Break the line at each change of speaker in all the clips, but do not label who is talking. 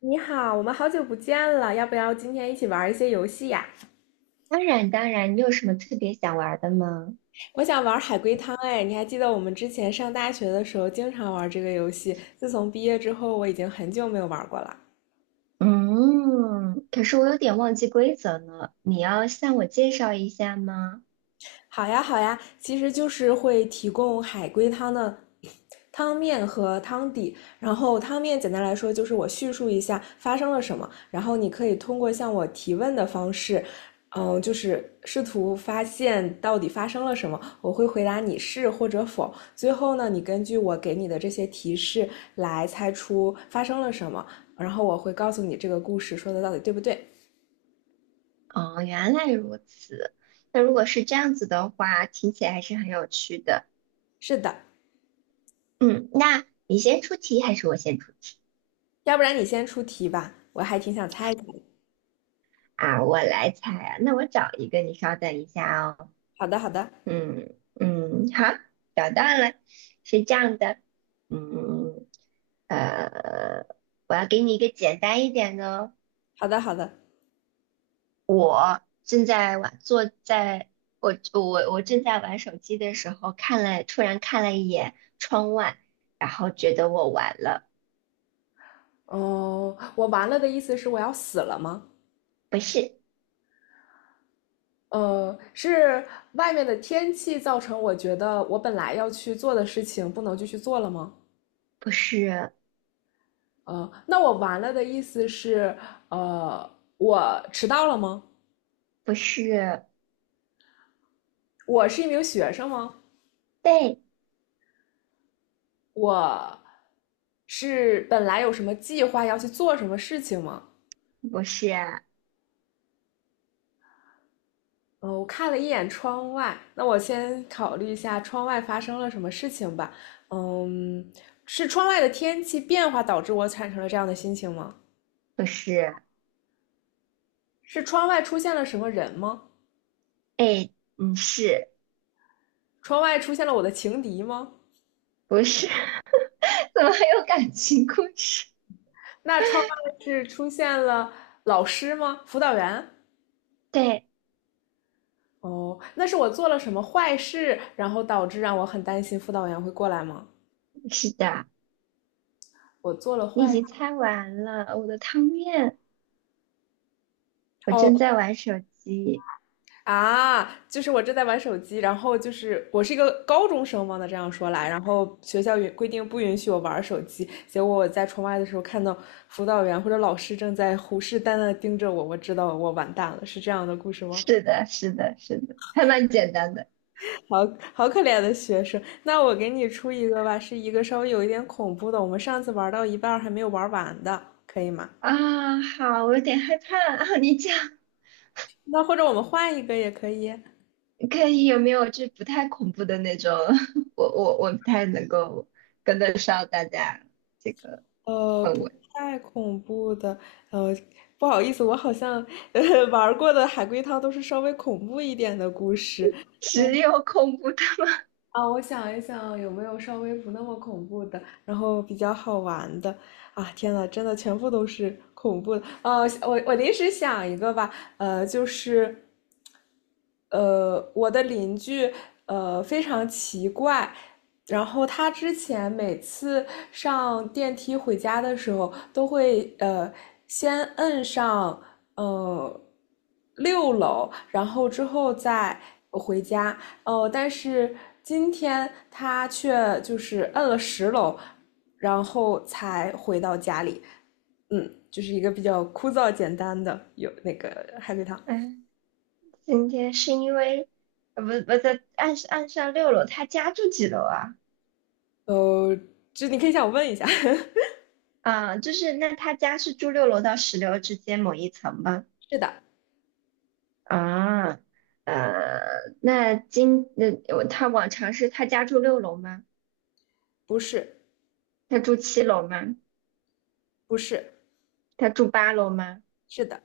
你好，我们好久不见了，要不要今天一起玩一些游戏呀？
当然，当然，你有什么特别想玩儿的吗？
我想玩海龟汤，哎，你还记得我们之前上大学的时候经常玩这个游戏？自从毕业之后，我已经很久没有玩过了。
嗯，可是我有点忘记规则了，你要向我介绍一下吗？
好呀，好呀，其实就是会提供海龟汤的汤面和汤底。然后汤面简单来说就是我叙述一下发生了什么，然后你可以通过向我提问的方式，嗯，就是试图发现到底发生了什么。我会回答你是或者否。最后呢，你根据我给你的这些提示来猜出发生了什么，然后我会告诉你这个故事说的到底对不对。
哦，原来如此。那如果是这样子的话，听起来还是很有趣的。
是的，
嗯，那你先出题还是我先出题？
要不然你先出题吧，我还挺想猜一猜。
啊？我来猜啊。那我找一个，你稍等一下哦。
好的，好的。
嗯嗯，好，找到了，是这样的。嗯，呃，我要给你一个简单一点的哦。
好的，好的。
正在玩，坐在我正在玩手机的时候，突然看了一眼窗外，然后觉得我完了。
哦，我完了的意思是我要死了吗？
不是。
是外面的天气造成我觉得我本来要去做的事情不能继续做了吗？
不是。
那我完了的意思是，呃，我迟到了吗？
不是。
我是一名学生吗？
被，
我是本来有什么计划要去做什么事情吗？
不是。
哦，我看了一眼窗外，那我先考虑一下窗外发生了什么事情吧。嗯，是窗外的天气变化导致我产生了这样的心情吗？
不是。
是窗外出现了什么人吗？
哎，嗯，是
窗外出现了我的情敌吗？
不是？怎么还有感情故事？
那窗外是出现了老师吗？辅导员？
对，
哦，那是我做了什么坏事，然后导致让我很担心辅导员会过来吗？
是的，
我做了
你已
坏，
经猜完了我的汤面，
哦。事。
我正
哦
在玩手机。
啊，就是我正在玩手机，然后就是我是一个高中生嘛，那这样说来，然后学校允规定不允许我玩手机，结果我在窗外的时候看到辅导员或者老师正在虎视眈眈地盯着我，我知道我完蛋了，是这样的故事吗？
是的，是的，是的，还蛮简单的。
好好可怜的学生，那我给你出一个吧，是一个稍微有一点恐怖的，我们上次玩到一半儿还没有玩完的，可以吗？
啊，好，我有点害怕啊。你讲。
那或者我们换一个也可以。
可以，有没有就不太恐怖的那种？我不太能够跟得上大家这个氛
不
围。
太恐怖的，呃，不好意思，我好像呃玩儿过的海龟汤都是稍微恐怖一点的故事。嗯
只有恐怖的吗？
啊，我想一想有没有稍微不那么恐怖的，然后比较好玩的。啊，天呐，真的全部都是恐怖的。我临时想一个吧，就是我的邻居非常奇怪，然后他之前每次上电梯回家的时候，都会先摁上呃六楼，然后之后再回家。哦，但是今天他却就是摁了十楼，然后才回到家里。嗯，就是一个比较枯燥简单的有那个海龟汤。
嗯，今天是因为不不在岸上岸上六楼，他家住几楼啊？
呃，这你可以向我问一下。
啊，就是那他家是住六楼到十楼之间某一层吗？
是的，
啊，呃，那今那我他往常是他家住六楼吗？
不是，
他住七楼吗？
不是，
他住八楼吗？
是的，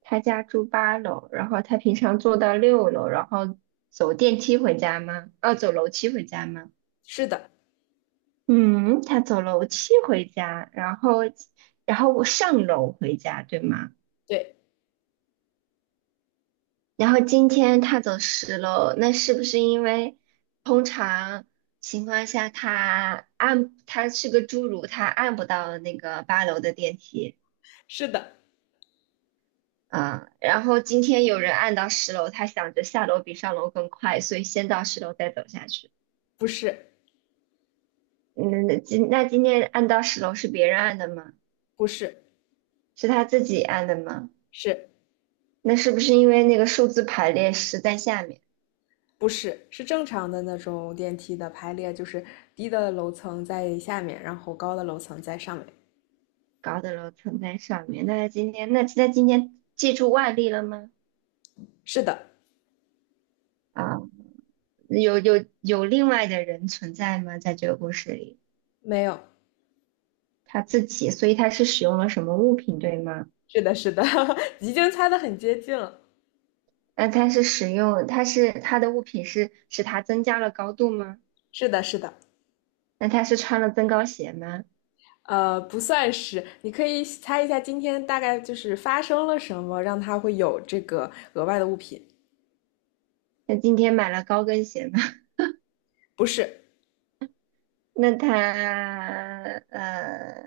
他家住八楼，然后他平常坐到六楼，然后走电梯回家吗？哦，走楼梯回家吗？
是的，
嗯，他走楼梯回家，然后，然后我上楼回家，对吗？
对，
然后今天他走十楼，那是不是因为通常情况下他按，他是个侏儒，他按不到那个八楼的电梯？
是的，
啊，然后今天有人按到十楼，他想着下楼比上楼更快，所以先到十楼再走下去。
不是，
嗯，那今天按到十楼是别人按的吗？
不是，
是他自己按的吗？
是。
那是不是因为那个数字排列十在下面，
不是，是正常的那种电梯的排列，就是低的楼层在下面，然后高的楼层在上面。
高的楼层在上面？那他今天借助外力了吗？
是的，
啊，有另外的人存在吗？在这个故事里，
没有，
他自己，所以他是使用了什么物品，对吗？
是的，是的，已经猜的很接近了。
那它是使用，它是它的物品是使它增加了高度吗？
是的，是的，
那它是穿了增高鞋吗？
不算是，你可以猜一下今天大概就是发生了什么，让它会有这个额外的物品。
那今天买了高跟鞋吗？
不是，
那它呃，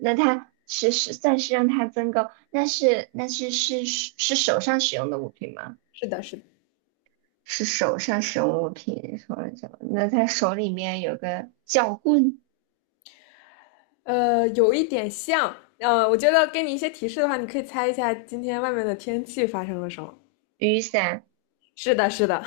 那它是算是让它增高，那是手上使用的物品吗？
是的，是的。
是手上使用物品，说了什么？那他手里面有个撬棍、
有一点像，我觉得给你一些提示的话，你可以猜一下今天外面的天气发生了什么。
雨伞
是的，是的，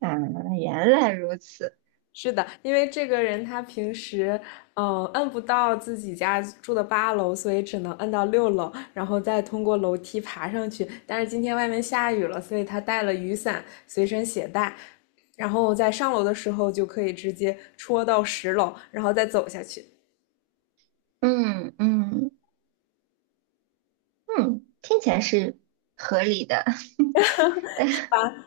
啊，原来如此。
是的，因为这个人他平时，嗯、摁不到自己家住的8楼，所以只能摁到六楼，然后再通过楼梯爬上去。但是今天外面下雨了，所以他带了雨伞随身携带，然后在上楼的时候就可以直接戳到十楼，然后再走下去。
嗯嗯。嗯，听起来是合理的。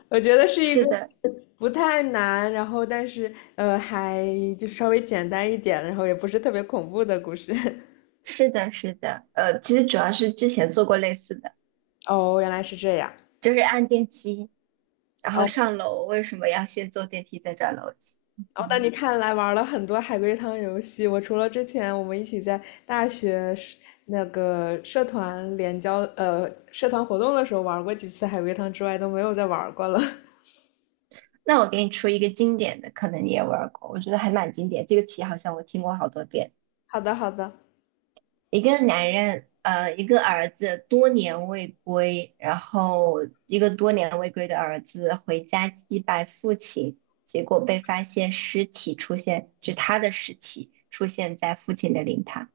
我觉得 是一个
是的，
不太难，然后但是还就是稍微简单一点，然后也不是特别恐怖的故事。
是的，是的。其实主要是之前做过类似的，
哦，原来是这样。
就是按电梯，然后
哦，
上楼，为什么要先坐电梯再转楼梯？
哦，那
嗯，
你看来玩了很多海龟汤游戏。我除了之前我们一起在大学社那个社团联交社团活动的时候玩过几次海龟汤之外，都没有再玩过了。
那我给你出一个经典的，可能你也玩儿过，我觉得还蛮经典。这个题好像我听过好多遍。
好的，好的。
一个男人，一个儿子多年未归，然后一个多年未归的儿子回家祭拜父亲，结果被发现尸体出现，就他的尸体出现在父亲的灵堂。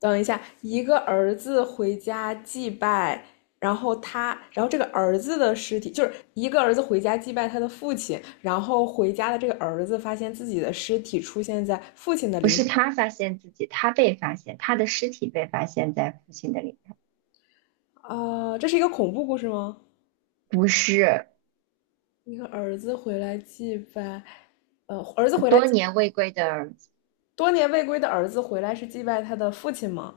等一下，一个儿子回家祭拜，然后他，然后这个儿子的尸体，就是一个儿子回家祭拜他的父亲，然后回家的这个儿子发现自己的尸体出现在父亲的
不
灵
是
堂。
他发现自己，他被发现，他的尸体被发现在父亲的灵堂。
啊、这是一个恐怖故事吗？
不是。
一个儿子回来祭拜，儿子回来，
多年未归的儿子，
多年未归的儿子回来是祭拜他的父亲吗？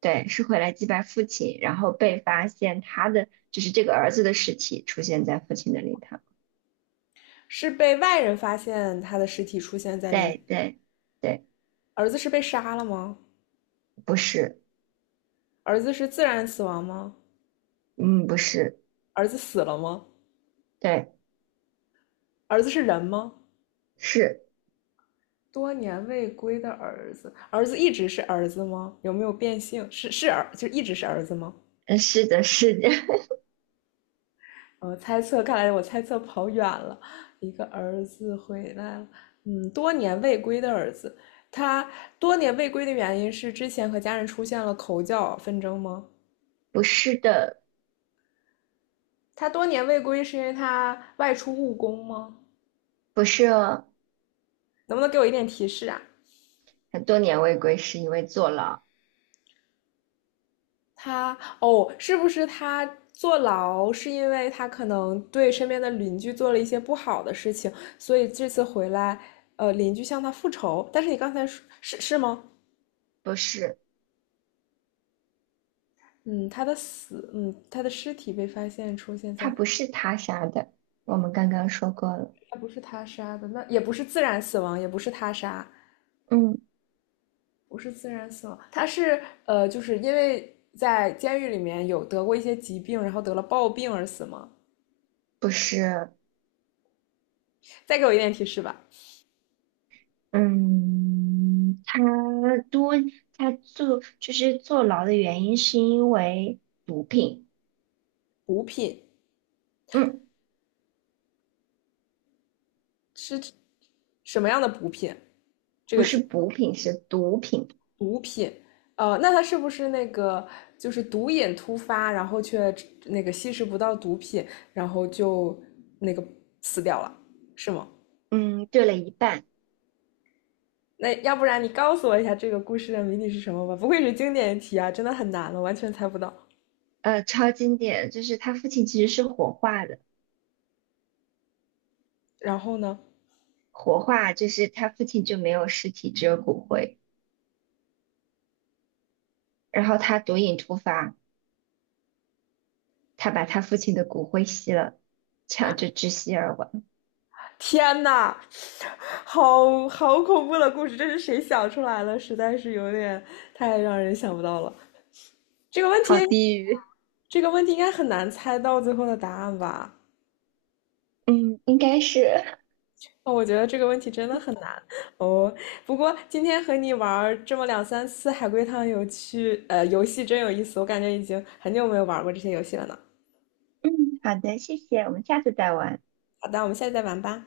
对，是回来祭拜父亲，然后被发现他的，就是这个儿子的尸体出现在父亲的灵堂。
是被外人发现他的尸体出现在灵堂，
对对。对。
儿子是被杀了吗？
不是。
儿子是自然死亡吗？
嗯，不是。
儿子死了吗？
对。
儿子是人吗？
是。
多年未归的儿子，儿子一直是儿子吗？有没有变性？是是儿，就一直是儿子吗？
嗯，是的，是的。
猜测，看来我猜测跑远了。一个儿子回来了，嗯，多年未归的儿子，他多年未归的原因是之前和家人出现了口角纷争吗？
不是的。
他多年未归是因为他外出务工吗？
不是哦。
能不能给我一点提示啊？
很多年未归是因为坐牢。
他哦，是不是他坐牢是因为他可能对身边的邻居做了一些不好的事情，所以这次回来，邻居向他复仇。但是你刚才说是是吗？
不是，
嗯，他的死，嗯，他的尸体被发现出现
他
在，
不是他杀的，我们刚刚说过了。
他不是他杀的，那也不是自然死亡，也不是他杀，
嗯，
不是自然死亡，他是就是因为在监狱里面有得过一些疾病，然后得了暴病而死吗？
不是。
再给我一点提示吧。
嗯，多，他坐，就是坐牢的原因是因为毒品。
补品
嗯，
是什么样的补品？这
不
个
是
题，
补品，是毒品。
毒品，那他是不是那个就是毒瘾突发，然后却那个吸食不到毒品，然后就那个死掉了，是吗？
嗯，对了一半。
那要不然你告诉我一下这个故事的谜底是什么吧？不愧是经典题啊，真的很难了，完全猜不到。
超经典，就是他父亲其实是火化的。
然后呢？
活化就是他父亲就没有尸体，只有骨灰。然后他毒瘾突发，他把他父亲的骨灰吸了，这样就窒息而亡。
天呐，好好恐怖的故事，这是谁想出来了？实在是有点太让人想不到了。这个问题，
好低狱。
这个问题应该很难猜到最后的答案吧？
嗯，应该是。
哦，我觉得这个问题真的很难哦。不过今天和你玩儿这么两三次海龟汤有趣，游戏真有意思，我感觉已经很久没有玩过这些游戏了呢。
嗯，好的，谢谢，我们下次再玩。
好的，我们下次再玩吧。